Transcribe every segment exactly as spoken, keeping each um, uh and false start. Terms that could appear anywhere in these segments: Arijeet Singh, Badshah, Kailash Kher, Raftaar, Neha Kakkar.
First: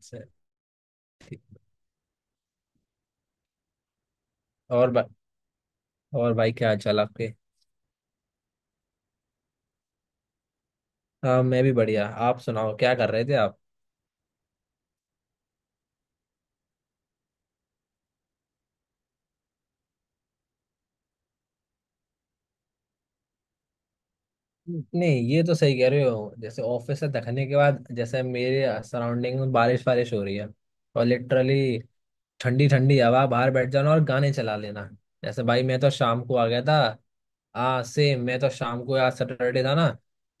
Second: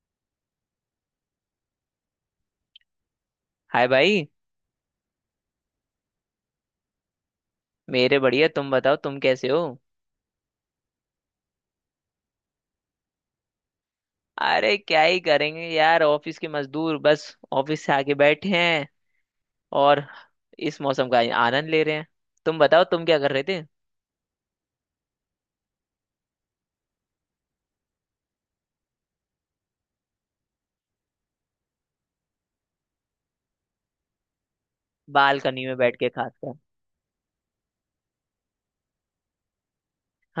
से ठीक। हाय भाई। और बा, और भाई क्या हाल चाल आपके। मेरे बढ़िया, तुम बताओ तुम कैसे हो। हाँ मैं भी बढ़िया, आप सुनाओ क्या कर रहे थे आप। अरे क्या ही करेंगे यार, ऑफिस के मजदूर बस ऑफिस से आके बैठे हैं और इस मौसम का आनंद ले रहे हैं। तुम बताओ तुम क्या कर रहे थे। नहीं ये तो सही कह रहे हो, जैसे ऑफिस से थकने के बाद जैसे मेरे सराउंडिंग में बारिश बारिश हो रही है और लिटरली ठंडी ठंडी हवा बाहर बैठ जाना और गाने चला लेना। जैसे भाई बालकनी में मैं तो बैठ के शाम को आ खासकर। गया था। हाँ सेम, मैं तो शाम को, आज सैटरडे था ना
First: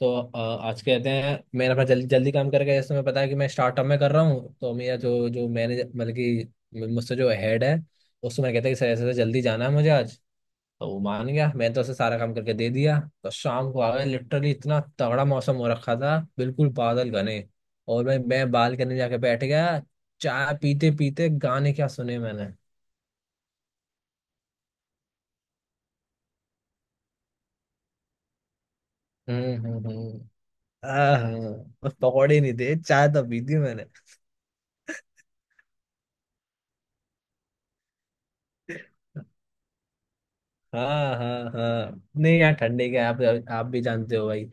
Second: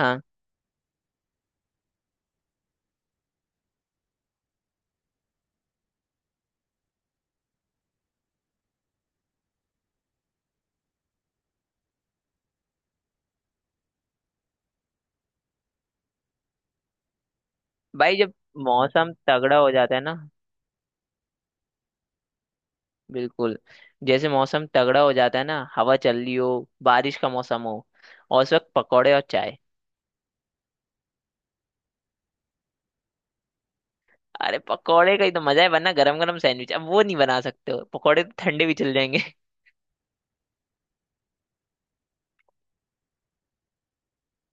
तो अ, आज कहते हैं, मैं अपना जल्दी जल्दी काम करके, जैसे तुम्हें पता है कि मैं स्टार्टअप में कर रहा हूँ तो मेरा जो जो मैनेजर मतलब कि मुझसे जो हेड है, उससे मैं कहता है कि सर ऐसे ऐसे जल्दी जाना है मुझे आज। तो वो मान गया, मैंने तो उसे सारा काम करके दे दिया, तो शाम को आ गए। लिटरली इतना तगड़ा मौसम हो रखा था, बिल्कुल बादल घने, और भाई, मैं जब मैं बालकनी में मौसम जाके बैठ तगड़ा हो गया। जाता है ना। चाय पीते पीते गाने क्या सुने मैंने। बिल्कुल। जैसे मौसम तगड़ा हो जाता है ना, हवा चल रही हो, बारिश का मौसम हो और उस वक्त पकौड़े और हम्म चाय। हम्म हम्म। आह, बस पकौड़े नहीं थे, चाय तो पी थी मैंने। अरे पकौड़े का ही तो मजा है, वरना गरम गरम सैंडविच अब वो नहीं बना सकते हो, पकौड़े तो ठंडे भी चल जाएंगे। हाँ हाँ हाँ, नहीं यार ठंडे के आप आप भी जानते हो भाई,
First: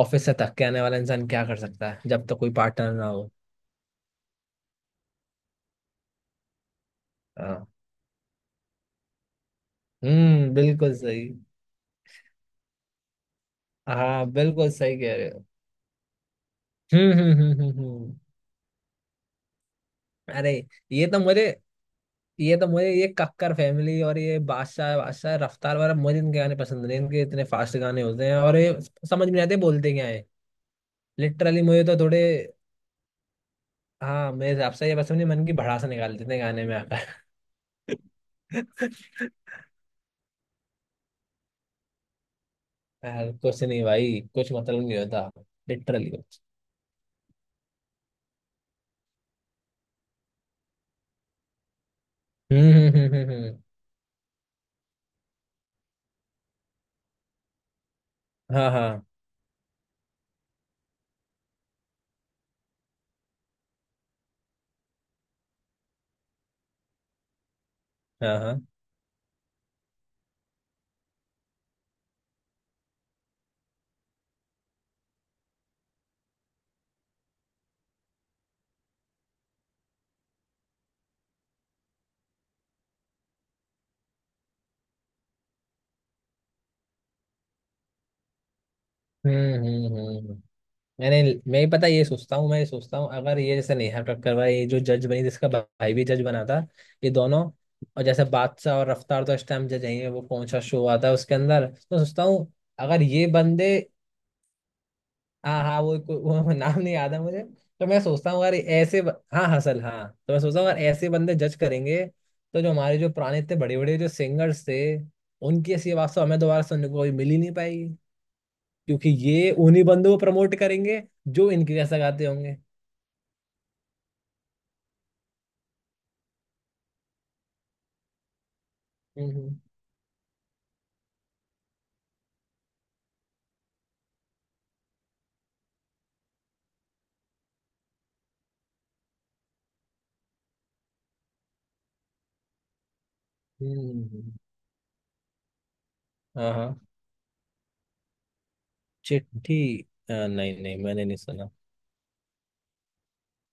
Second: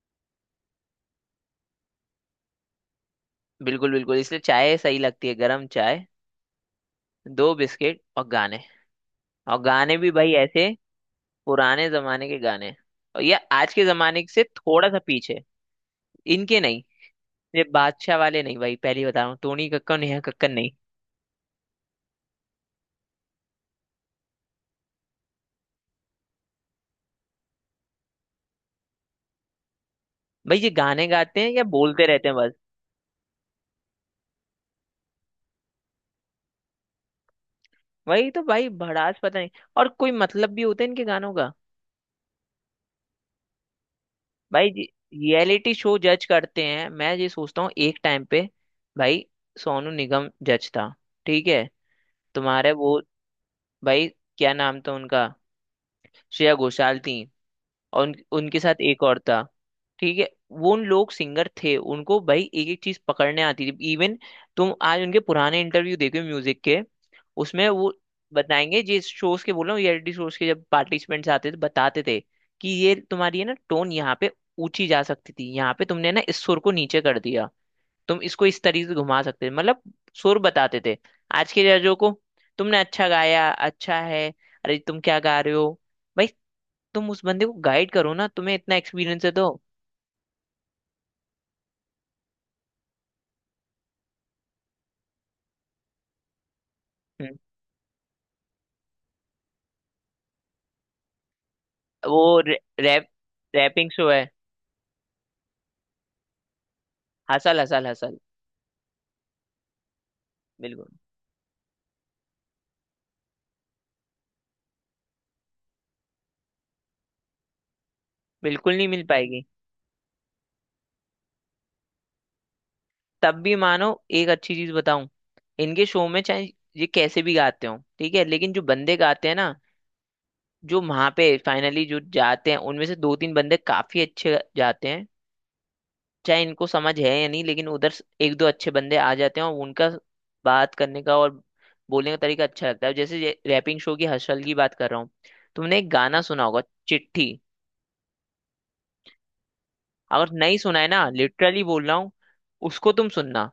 ऑफिस से थक के आने वाला इंसान क्या कर सकता है जब तक कोई पार्टनर ना हो। बिल्कुल बिल्कुल इसलिए चाय सही लगती है, गरम चाय, दो हाँ। बिस्किट और गाने। और गाने भी भाई हम्म, ऐसे बिल्कुल सही। पुराने जमाने के गाने, और ये आज के जमाने हाँ से बिल्कुल थोड़ा सही सा कह रहे पीछे, हो। इनके नहीं। हम्म हम्म हम्म ये हम्म हम्म। बादशाह वाले नहीं भाई, पहली बता रहा हूँ, टोनी कक्कर नेहा कक्कर अरे! नहीं। ये तो मुझे, ये तो मुझे ये कक्कर फैमिली और ये बादशाह बादशाह रफ्तार वाला, मुझे इनके गाने पसंद नहीं। इनके इतने फास्ट गाने होते हैं और ये समझ में नहीं आते, बोलते क्या है। भाई ये गाने गाते हैं लिटरली या मुझे तो बोलते थोड़े, रहते हैं बस। हाँ मेरे हिसाब से ये बस अपने मन की भड़ास निकाल देते हैं गाने में आकर। वही तो भाई, भड़ास पता नहीं, और कोई मतलब भी होता है इनके गानों का। यार कुछ नहीं भाई, कुछ भाई मतलब नहीं होता। रियलिटी शो लिटरली जज कुछ। करते हैं, मैं ये सोचता हूँ एक टाइम पे। भाई सोनू निगम जज था, ठीक है, तुम्हारे हम्म हम्म वो, हम्म हम्म हम्म। भाई क्या नाम था उनका, श्रेया घोषाल थी और उन, उनके हाँ साथ हाँ एक और था। ठीक है, वो उन लोग सिंगर थे, उनको भाई एक एक चीज पकड़ने आती थी इवन। तुम आज उनके पुराने इंटरव्यू देखो म्यूजिक के, उसमें वो हाँ हाँ। बताएंगे। जिस शोज के बोल रहा हूँ, रियलिटी शोज के जब पार्टिसिपेंट्स आते थे बताते थे कि ये तुम्हारी है ना टोन, यहाँ पे ऊंची जा सकती थी, यहाँ पे तुमने ना इस सुर को नीचे कर दिया, तुम इसको इस तरीके से घुमा सकते थे। मतलब सुर बताते थे। आज के जजों को, तुमने अच्छा गाया अच्छा है, अरे तुम क्या गा रहे हो। भाई तुम उस बंदे को गाइड करो ना, तुम्हें इतना एक्सपीरियंस है तो। हम्म हम्म हम्म हम्म। मैंने मैं ही पता ये सोचता हूँ मैं ये सोचता हूँ, अगर ये जैसे नेहा कक्कर, भाई ये जो जज बनी जिसका भाई भी जज बना था, ये हम्म, दोनों, और जैसे बादशाह और रफ्तार तो इस टाइम जज हैं, वो कौन सा शो आता है उसके अंदर, तो सोचता वो हूँ रै, अगर रैप ये बंदे। रैपिंग शो है। हाँ हाँ, वो, वो, वो नाम नहीं याद है मुझे। हसल हसल तो मैं हसल सोचता हूँ अगर ये ऐसे ब- हाँ हसल हाँ, तो मैं सोचता हूँ अगर बिल्कुल ऐसे बंदे जज करेंगे तो जो हमारे जो पुराने इतने बड़े बड़े जो सिंगर्स थे, उनकी ऐसी आवाज तो हमें दोबारा सुनने को कभी मिल ही नहीं पाएगी। बिल्कुल नहीं मिल क्योंकि पाएगी। ये उन्हीं बंदों को प्रमोट करेंगे जो इनके जैसा गाते होंगे। तब भी मानो एक अच्छी चीज बताऊं, इनके शो में चाहे ये कैसे भी गाते हो ठीक है, लेकिन जो बंदे गाते हम्म हैं ना, हम्म, जो वहां पे फाइनली जो जाते हैं उनमें से दो तीन बंदे काफी अच्छे जाते हैं। चाहे इनको समझ है या नहीं लेकिन उधर से एक दो अच्छे बंदे आ जाते हैं, और उनका बात करने का और बोलने का तरीका अच्छा लगता है। जैसे रैपिंग शो हम्म। की हम्म। हर्षल की बात कर रहा हूँ। तुमने एक गाना सुना हाँ होगा, हाँ। चिट्ठी। चिट्ठी। अ, अगर नहीं नहीं नहीं सुना है मैंने ना, नहीं सुना। लिटरली बोल रहा हूँ, उसको तुम सुनना,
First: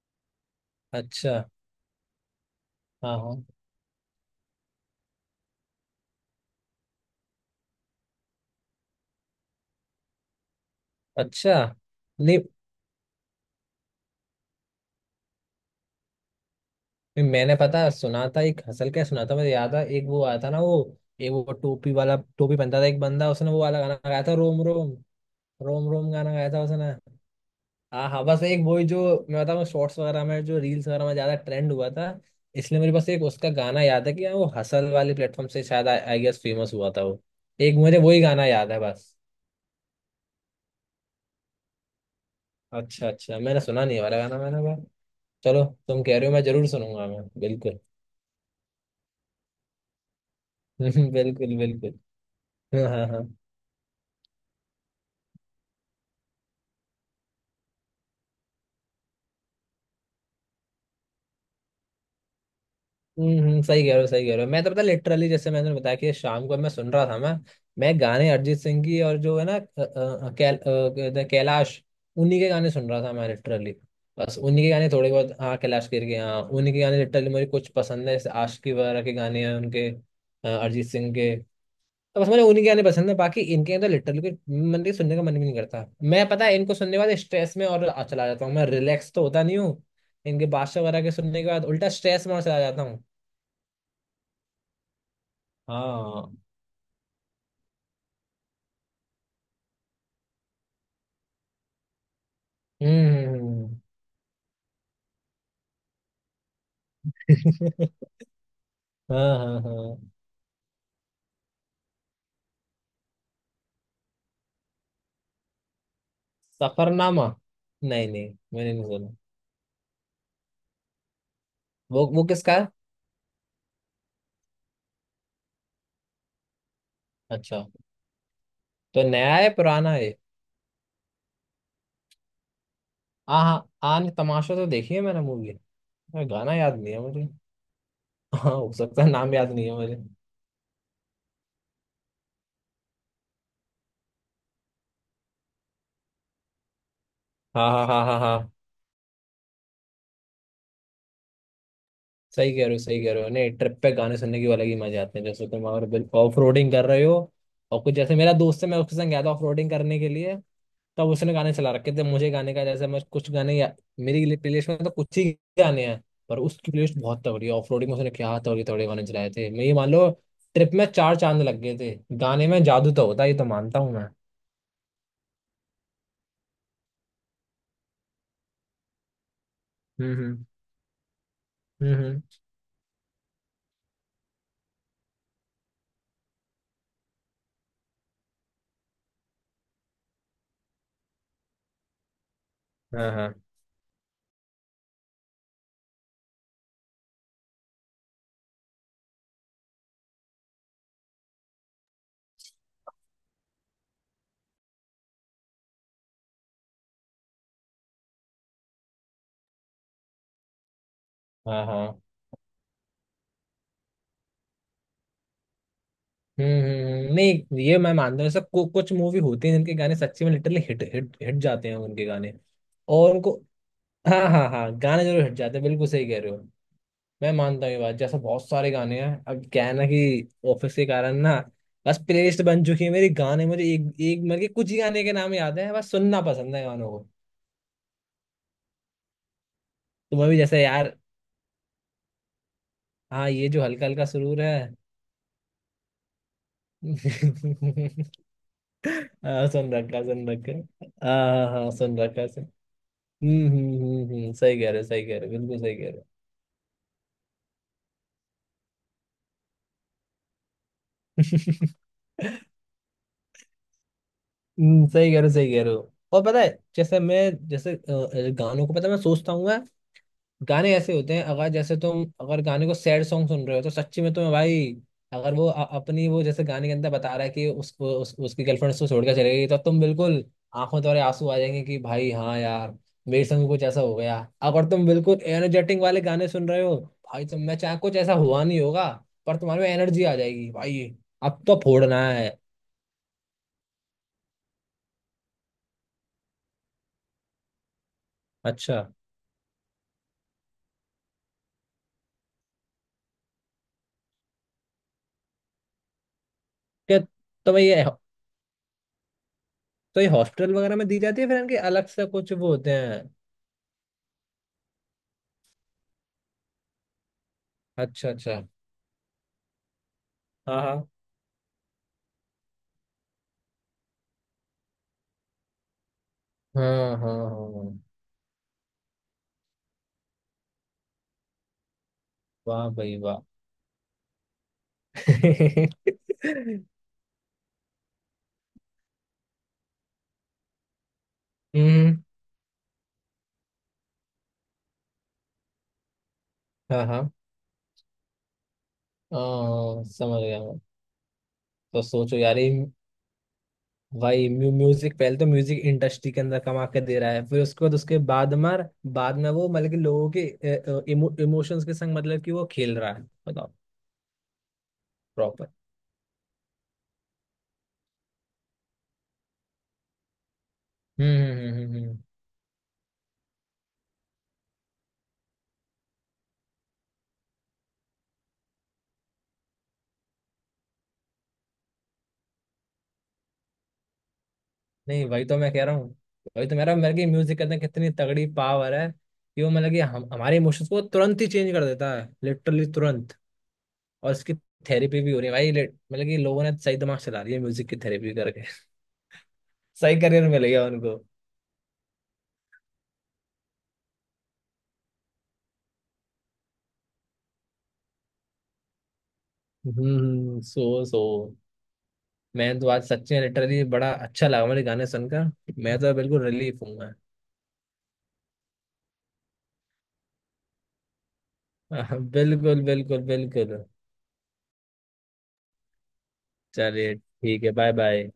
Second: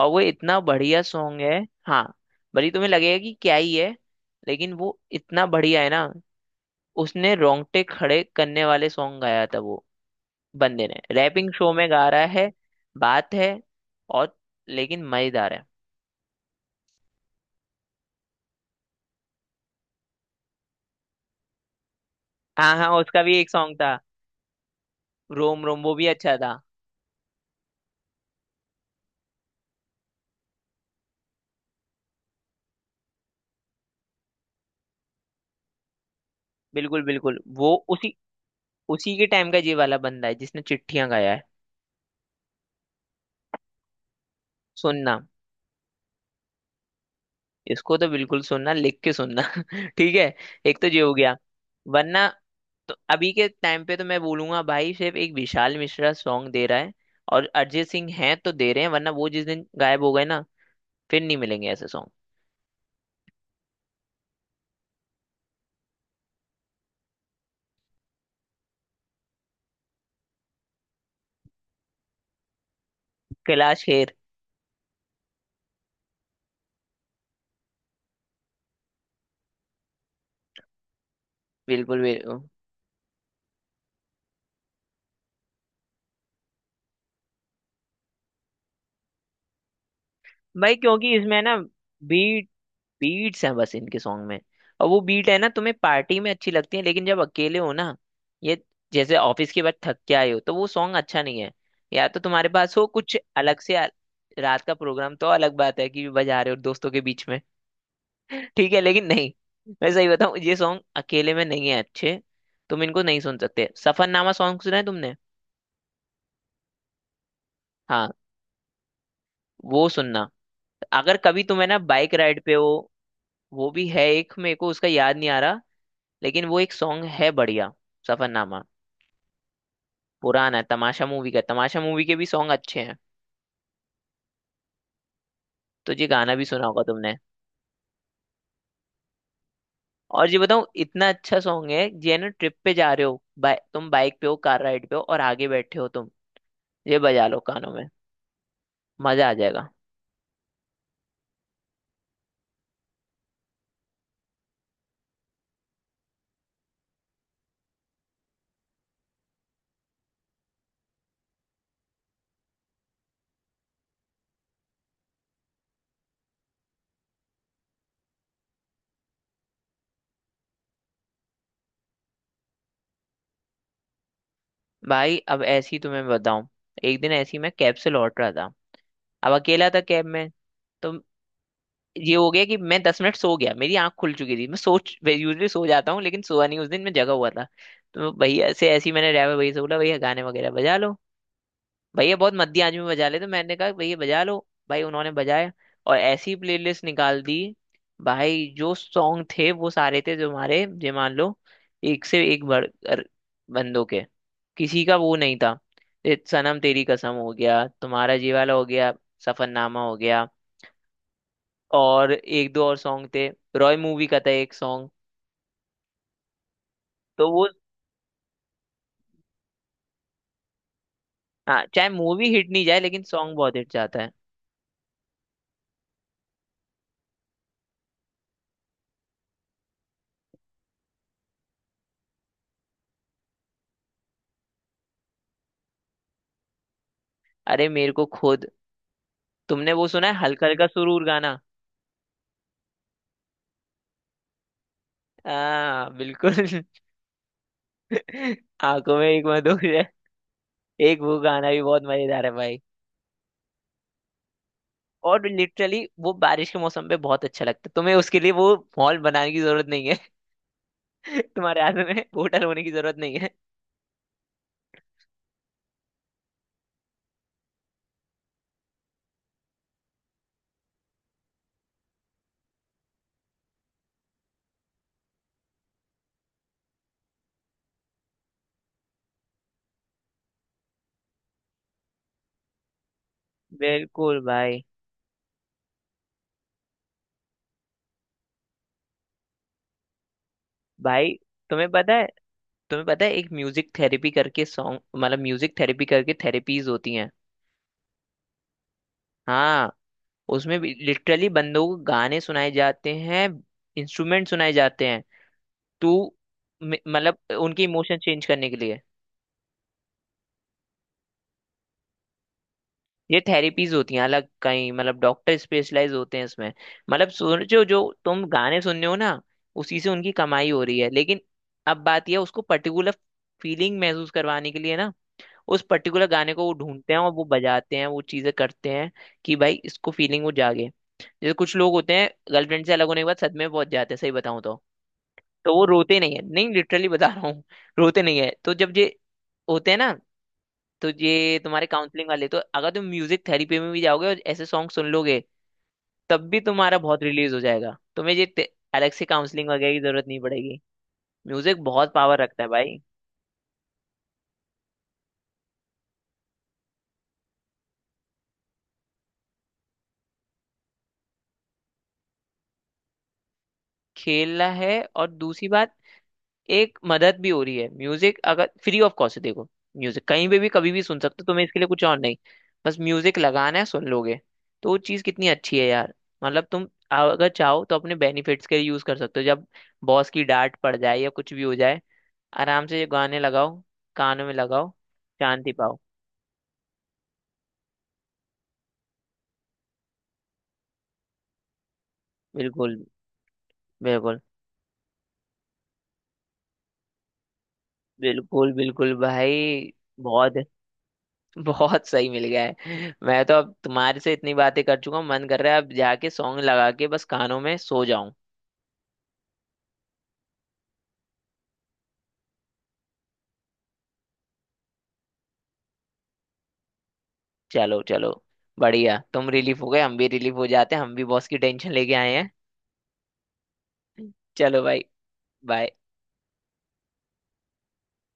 और वो इतना बढ़िया अच्छा। सॉन्ग है। हाँ, भले ही तुम्हें हाँ लगेगा कि हाँ। क्या ही है लेकिन वो इतना बढ़िया है ना। उसने रोंगटे खड़े करने वाले सॉन्ग गाया था वो बंदे ने, रैपिंग अच्छा। शो में गा रहा नहीं, है। बात है, और लेकिन मजेदार है। मैंने पता सुना था एक हसल, क्या सुना था, मुझे याद है, एक वो आया था ना, वो एक वो टोपी वाला, टोपी हाँ पहनता था हाँ, एक उसका बंदा, भी एक उसने वो सॉन्ग वाला गाना था, गाया था, रोम रोम। रोम रोम, रोम वो भी रोम गाना अच्छा गाया था। था उसने। हाँ हाँ, बस एक वही जो, मैं बताऊँ शॉर्ट्स वगैरह में, जो रील्स वगैरह में ज्यादा ट्रेंड हुआ था, इसलिए मेरे पास एक उसका गाना याद है कि, हाँ वो हसल वाले प्लेटफॉर्म से शायद आई गेस फेमस हुआ बिल्कुल था वो। बिल्कुल वो एक मुझे उसी वही गाना याद है बस। उसी के टाइम का ये वाला बंदा है जिसने चिट्ठियां गाया है। अच्छा अच्छा, मैंने सुना नहीं है वाला गाना, मैंने कहा सुनना, चलो तुम कह रहे हो मैं जरूर सुनूंगा मैं बिल्कुल। इसको तो बिल्कुल सुनना, लिख के सुनना। ठीक है, एक तो ये हो गया बिल्कुल बिल्कुल। वरना। हाँ तो हाँ हाँ। अभी के टाइम पे तो मैं बोलूंगा भाई, सिर्फ एक विशाल मिश्रा सॉन्ग दे रहा है, और अरिजीत सिंह है तो दे रहे हैं, वरना वो जिस दिन गायब हो गए ना, फिर नहीं मिलेंगे ऐसे सॉन्ग। हम्म हम्म, सही कह रहे हो सही कह रहे हो। मैं तो पता लिटरली, जैसे मैंने बताया कि शाम को मैं सुन रहा था मैं मैं गाने अरिजीत सिंह की, और जो है ना अ, अ, कैल, अ, कहते हैं कैलाश, उन्हीं के गाने सुन रहा था मैं लिटरली। कैलाश खेर। बस उन्हीं के गाने थोड़े बहुत, हाँ कैलाश खेर के, हाँ उन्हीं के गाने लिटरली मुझे कुछ पसंद है, जैसे आशिकी वगैरह के गाने हैं उनके, अ, अरिजीत सिंह के। तो बिल्कुल बस बिल्कुल मुझे उन्हीं के गाने पसंद है, बाकी इनके तो लिटरली कोई मन के सुनने का मन भी नहीं करता। मैं पता है इनको सुनने के बाद स्ट्रेस में और आ- चला जाता हूँ, मैं रिलैक्स तो होता नहीं हूँ। इनके भाई, बादशाह वगैरह के क्योंकि इसमें सुनने के ना बाद उल्टा स्ट्रेस में और बीट चला जाता हूँ। बीट्स हैं बस इनके सॉन्ग में। और वो बीट है ना, तुम्हें पार्टी हाँ। में अच्छी लगती है लेकिन जब अकेले हो ना, ये जैसे ऑफिस के बाद थक के आए हो तो वो सॉन्ग अच्छा नहीं है। या तो तुम्हारे पास हो कुछ अलग से हम्म। आ- रात का प्रोग्राम तो अलग बात है कि बजा रहे हो दोस्तों के बीच में। ठीक है लेकिन नहीं, हाँ हाँ मैं हाँ। सही बताऊं ये सॉन्ग अकेले में नहीं है अच्छे, तुम इनको नहीं सुन सकते। सफरनामा सॉन्ग सुना है तुमने। सफरनामा? नहीं हाँ, नहीं मैंने नहीं सुना। वो सुनना अगर कभी तुम्हें ना वो बाइक वो राइड किसका पे हो। है? वो भी है एक, मेरे को उसका याद नहीं आ रहा लेकिन वो एक सॉन्ग है अच्छा, बढ़िया, सफरनामा। तो नया है पुराना है? पुराना है तमाशा मूवी का, तमाशा मूवी के भी सॉन्ग अच्छे हैं। हाँ हाँ, आन तमाशा तो देखी है मैंने मूवी। तो ये गाना भी गाना सुना याद होगा नहीं है तुमने। मुझे। हाँ हो सकता है, नाम याद नहीं है मुझे। और ये बताऊं, इतना अच्छा सॉन्ग है ये ना, ट्रिप पे जा रहे हो, बाइ तुम बाइक पे हो, कार राइड पे हो और आगे बैठे हो तुम, ये बजा लो हाँ कानों हाँ में, हाँ हाँ, मजा आ जाएगा। सही कह रहे हो सही कह रहे हो। नहीं, ट्रिप पे गाने सुनने की अलग ही मजे आते हैं, जैसे तुम अगर ऑफ रोडिंग कर रहे हो और कुछ, जैसे मेरा दोस्त है मैं उसके संग गया था ऑफ रोडिंग करने के लिए, तब उसने गाने चला रखे थे। मुझे गाने का जैसे मैं, कुछ गाने या, मेरी प्लेलिस्ट में तो कुछ ही गाने हैं, पर उसकी प्लेलिस्ट बहुत तगड़ी है। ऑफ रोडिंग में उसने क्या तगड़े तगड़े गाने चलाए थे, मैं ये मान लो ट्रिप में चार चांद लग गए थे। गाने में जादू तो होता है, ये तो मानता हूँ मैं। भाई अब ऐसी तुम्हें बताऊं, एक दिन ऐसी मैं कैब से लौट रहा था, अब अकेला था कैब हम्म में। हम्म तो हम्म ये हम्म। हो गया कि मैं दस मिनट सो गया, मेरी आंख खुल चुकी थी, मैं सोच यूजली सो जाता हूँ लेकिन सोया नहीं उस दिन, मैं जगा हुआ था। तो भैया से ऐसे ही मैंने ड्राइवर भैया से बोला, भैया गाने वगैरह बजा लो। भैया बहुत मध्य आदमी, में बजा हाँ ले, तो हाँ मैंने कहा भैया बजा लो। भाई उन्होंने बजाया और ऐसी प्लेलिस्ट निकाल दी। भाई जो सॉन्ग थे वो सारे थे, जो हमारे जो मान लो एक से एक बढ़ कर बंदों के, किसी का वो नहीं था। ये सनम तेरी कसम हो गया, तुम्हारा जी वाला हो गया, सफरनामा हो गया, हाँ हाँ। और एक दो और सॉन्ग थे। रॉय मूवी का था एक सॉन्ग। हम्म हम्म, हम्म। तो वो, नहीं ये मैं मानता हूँ, सब कुछ मूवी होती है जिनके गाने सच्ची में लिटरली हिट हिट हिट हाँ जाते हैं, चाहे उनके मूवी गाने हिट नहीं जाए लेकिन और उनको, सॉन्ग बहुत हिट जाता है। हाँ हाँ हाँ गाने जरूर हिट जाते हैं। बिल्कुल सही कह रहे हो, मैं मानता हूँ ये बात, जैसे बहुत सारे गाने हैं। अब क्या है ना कि ऑफिस के कारण ना बस प्लेलिस्ट बन चुकी है मेरी, गाने मुझे एक एक मतलब कि कुछ ही गाने के नाम याद हैं, बस सुनना पसंद है गानों को। अरे मेरे को खुद, तुमने वो सुना है तो मैं भी हल्का जैसे हल्का यार, सुरूर गाना। हाँ ये जो हल्का हल्का सुरूर है। आ बिल्कुल। आंखों में एक हाँ, मधुर सुन है, रखा सुन रखा। एक वो हाँ हाँ गाना भी हाँ, बहुत सुन रखा। मजेदार है भाई। हम्म हम्म हम्म हम्म, सही कह रहे हो सही कह रहे और हो बिल्कुल सही लिटरली कह रहे हो। वो बारिश के मौसम पे बहुत अच्छा लगता है, तुम्हें उसके लिए वो मॉल बनाने की जरूरत नहीं है। तुम्हारे हाथ में होटल होने की जरूरत नहीं है। हम्म, सही कह रहे हो सही कह रहे हो। और पता है, जैसे मैं जैसे अ, गानों को पता है मैं सोचता हूँ, गाने ऐसे होते हैं अगर, जैसे तुम अगर गाने को सैड सॉन्ग सुन रहे हो, तो सच्ची में तुम्हें भाई, अगर वो अ- अपनी वो जैसे गाने के अंदर बता रहा है कि उस, उस उसकी गर्लफ्रेंड उसको छोड़कर चले गई, तो तुम बिल्कुल आंखों द्वारा आंसू आ जाएंगे, कि भाई हाँ यार, मेरे संग भी कुछ ऐसा हो गया। बिल्कुल भाई। अगर तुम बिल्कुल एनर्जेटिक वाले गाने सुन रहे हो भाई, तुम मैं चाहे कुछ ऐसा हुआ नहीं होगा, पर तुम्हारे में एनर्जी आ जाएगी भाई, भाई अब तो तुम्हें पता फोड़ना है, है। तुम्हें पता है एक म्यूजिक थेरेपी करके सॉन्ग, मतलब म्यूजिक थेरेपी करके थेरेपीज होती हैं। अच्छा। हाँ, उसमें भी लिटरली बंदों को गाने सुनाए जाते हैं, इंस्ट्रूमेंट सुनाए जाते हैं। तो मे- क्या? मतलब तो भाई उनके ये, इमोशन चेंज करने के लिए। तो ये हॉस्टल वगैरह में दी जाती है, फिर इनके अलग से कुछ वो होते हैं? ये थेरेपीज होती हैं अलग कहीं, मतलब डॉक्टर स्पेशलाइज होते हैं इसमें। मतलब सोचो जो अच्छा तुम अच्छा। गाने सुन रहे हो ना, उसी से उनकी कमाई हाँ। हो रही हाँ है लेकिन अब बात यह, उसको पर्टिकुलर फीलिंग महसूस करवाने के लिए ना, उस पर्टिकुलर गाने को वो ढूंढते हाँ हैं और हाँ वो हाँ बजाते हाँ। हैं, वो चीजें करते हैं कि भाई इसको फीलिंग वो जागे। जैसे कुछ लोग होते हैं गर्लफ्रेंड वाह से अलग भाई होने के बाद वाह। सदमे में पहुंच जाते हैं, सही बताऊं तो तो वो रोते नहीं है, नहीं लिटरली बता रहा हूँ। रोते नहीं है, तो जब ये होते हैं ना, तो ये तुम्हारे हम्म। काउंसलिंग वाले, तो अगर तुम म्यूजिक थेरेपी में भी जाओगे और ऐसे सॉन्ग सुन लोगे, तब भी तुम्हारा हाँ बहुत हाँ। रिलीज हो जाएगा, तुम्हें ये ते- अलग से आ, काउंसलिंग वगैरह की जरूरत नहीं समझ गया मैं। पड़ेगी। म्यूजिक तो बहुत सोचो पावर यार रखता है ये, भाई। भाई म्यू, म्यूजिक पहले तो म्यूजिक इंडस्ट्री के अंदर कमा के दे रहा है, फिर उसके बाद उसके बाद मार बाद में वो, मतलब कि लोगों के इमो, इमोशंस के संग मतलब कि वो खेल रहा है, बताओ। खेलना है, और दूसरी प्रॉपर। बात, एक मदद भी हो रही है, म्यूजिक अगर फ्री ऑफ कॉस्ट है, देखो म्यूजिक कहीं पे भी कभी भी सुन हम्म सकते हो, तुम्हें हम्म इसके हम्म लिए कुछ हम्म, और हम्म। नहीं, बस म्यूजिक लगाना है, सुन लोगे तो वो चीज़ कितनी अच्छी है यार। मतलब तुम अगर चाहो तो अपने बेनिफिट्स के लिए यूज कर सकते हो। जब बॉस की डांट पड़ जाए या कुछ भी हो जाए, आराम से ये गाने लगाओ, कानों में लगाओ, नहीं वही तो मैं शांति कह रहा पाओ। हूँ, वही तो मेरा मेरे की म्यूजिक के अंदर कितनी तगड़ी पावर है, कि वो मतलब कि हम हमारे इमोशंस को तुरंत ही चेंज कर देता है, लिटरली बिल्कुल तुरंत। और बिल्कुल। इसकी थेरेपी भी हो रही है भाई, लेट मतलब कि लोगों ने सही दिमाग चला रही है, म्यूजिक की थेरेपी करके। बिल्कुल बिल्कुल भाई। सही करियर बहुत मिल गया उनको। बहुत सही मिल गया है। मैं तो अब तुम्हारे से इतनी बातें कर चुका हूँ, मन कर रहा है अब जाके सॉन्ग लगा के बस कानों में सो जाऊं। हम्म, सो सो। मैं तो आज सच्ची में लिटरली बड़ा अच्छा लगा मुझे गाने सुनकर, मैं तो बिल्कुल रिलीफ हूँ मैं। चलो चलो, बढ़िया तुम रिलीफ हो गए, हम भी रिलीफ हो जाते हैं, हम भी बॉस की टेंशन लेके आए हैं। बिल्कुल बिल्कुल बिल्कुल। चलो भाई, बाय। चलिए ठीक है, बाय बाय।